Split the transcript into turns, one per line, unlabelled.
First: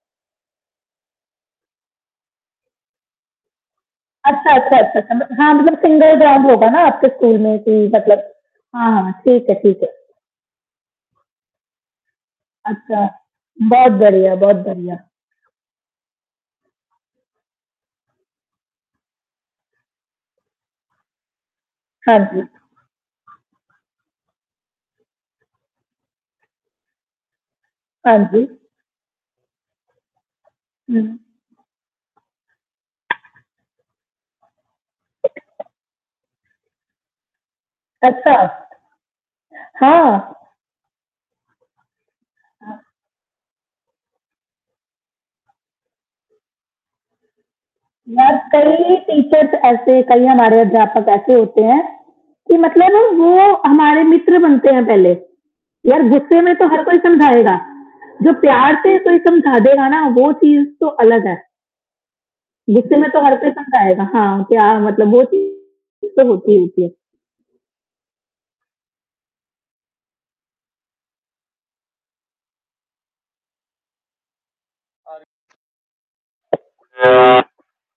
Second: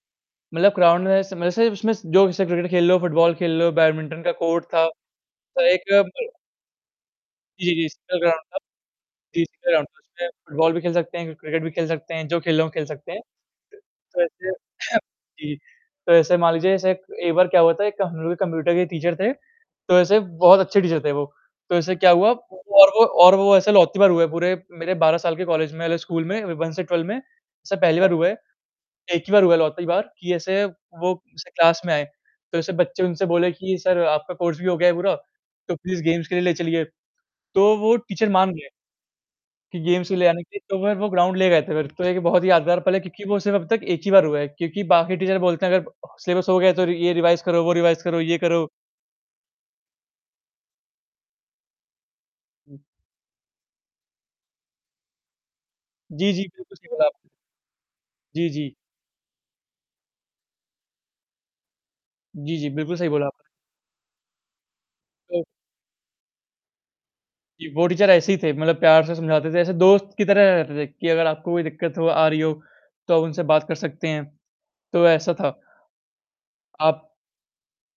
मतलब ग्राउन्ड में ऐसे मैसे उसमें जो स क्रिकेट खेल रे हो, फुटबॉल खेल रे हो, बैडमिंटन का
अच्छा,
कोर्ट
अच्छा,
था।
अच्छा,
तो
[unintelligible] अच्छा। हाँ, मतलब सिंगल
एक [unintelligible]
ग्राउंड होगा ना आपके स्कूल में
जी, जी।
कि
इसका
मतलब
ग्राउन्ड था।
हाँ, हाँ।
जी,
ठीक है,
इसका
ठीक है।
ग्राउन्ड था। उसमें फुटबॉल भी खेल सकते हैं, क्रिकेट भी खेल सकते हैं जो खेलना हो
अच्छा।
सकते हैं,
बहुत
तो
बढ़िया,
ऐसे
बहुत
हाँ
बढ़िया।
जी। तो ऐसे मान लीजिए ऐसे एक बार क्या हुआ था, एक हम लोग के कंप्यूटर के टीचर थे, तो ऐसे बहुत अच्छे टीचर थे वो, तो ऐसे क्या
हाँ
हुआ
जी।
और वो और वो ऐसे लौती बार हुए पूरे मेरे 12 साल के कॉलेज में स्कूल में 1 से 12 में ऐसा पहली बार
हाँ
हुआ है,
जी।
1 ही बार हुआ है इकलौती बार कि ऐसे वो
हुँ।
जैसे क्लास में आए, तो ऐसे बच्चे उनसे बोले कि सर आपका कोर्स भी हो गया है पूरा, तो प्लीज गेम्स के लिए ले चलिए, तो वो टीचर
अच्छा।
मान गए कि गेम्स को ले
हाँ।
जाने के लिए, तो फिर वो ग्राउंड ले गए थे फिर, तो एक बहुत ही यादगार
हाँ।
पल है क्योंकि वो सिर्फ़ अब तक एक ही बार हुआ है क्योंकि बाकी टीचर बोलते हैं अगर सिलेबस हो गया तो रि ये रिवाइज़ करो, वो रिवाइज़ करो,
यार
ये करो
कई टीचर्स ऐसे कई हमारे अध्यापक ऐसे होते हैं कि
हुँ।
मतलब वो हमारे मित्र बनते है पहले, यार
जी,
गुस्से
जी।
में तो
बिल्कुल
हर
सही
कोई
बोला आपने।
समझाएगा, जो
जी, जी।
प्यार से कोई समझा देगा ना, वो चीज़ तो अलग है।
जी, जी। बिल्कुल
गुस्से
सही
में तो
बोला आपने।
हर कोई समझाएगा। हाँ, प्यार मतलब वो
तो
[unintelligible] तो होती ही थी।
जी, वो टीचर ऐसे ही थे मतलब प्यार से समझाते थे, ऐसे दोस्त की तरह रहते थे कि अगर आपको कोई दिक्कत हो आ रही हो, तो आप उनसे बात कर सकते हैं। तो ऐसा था। आप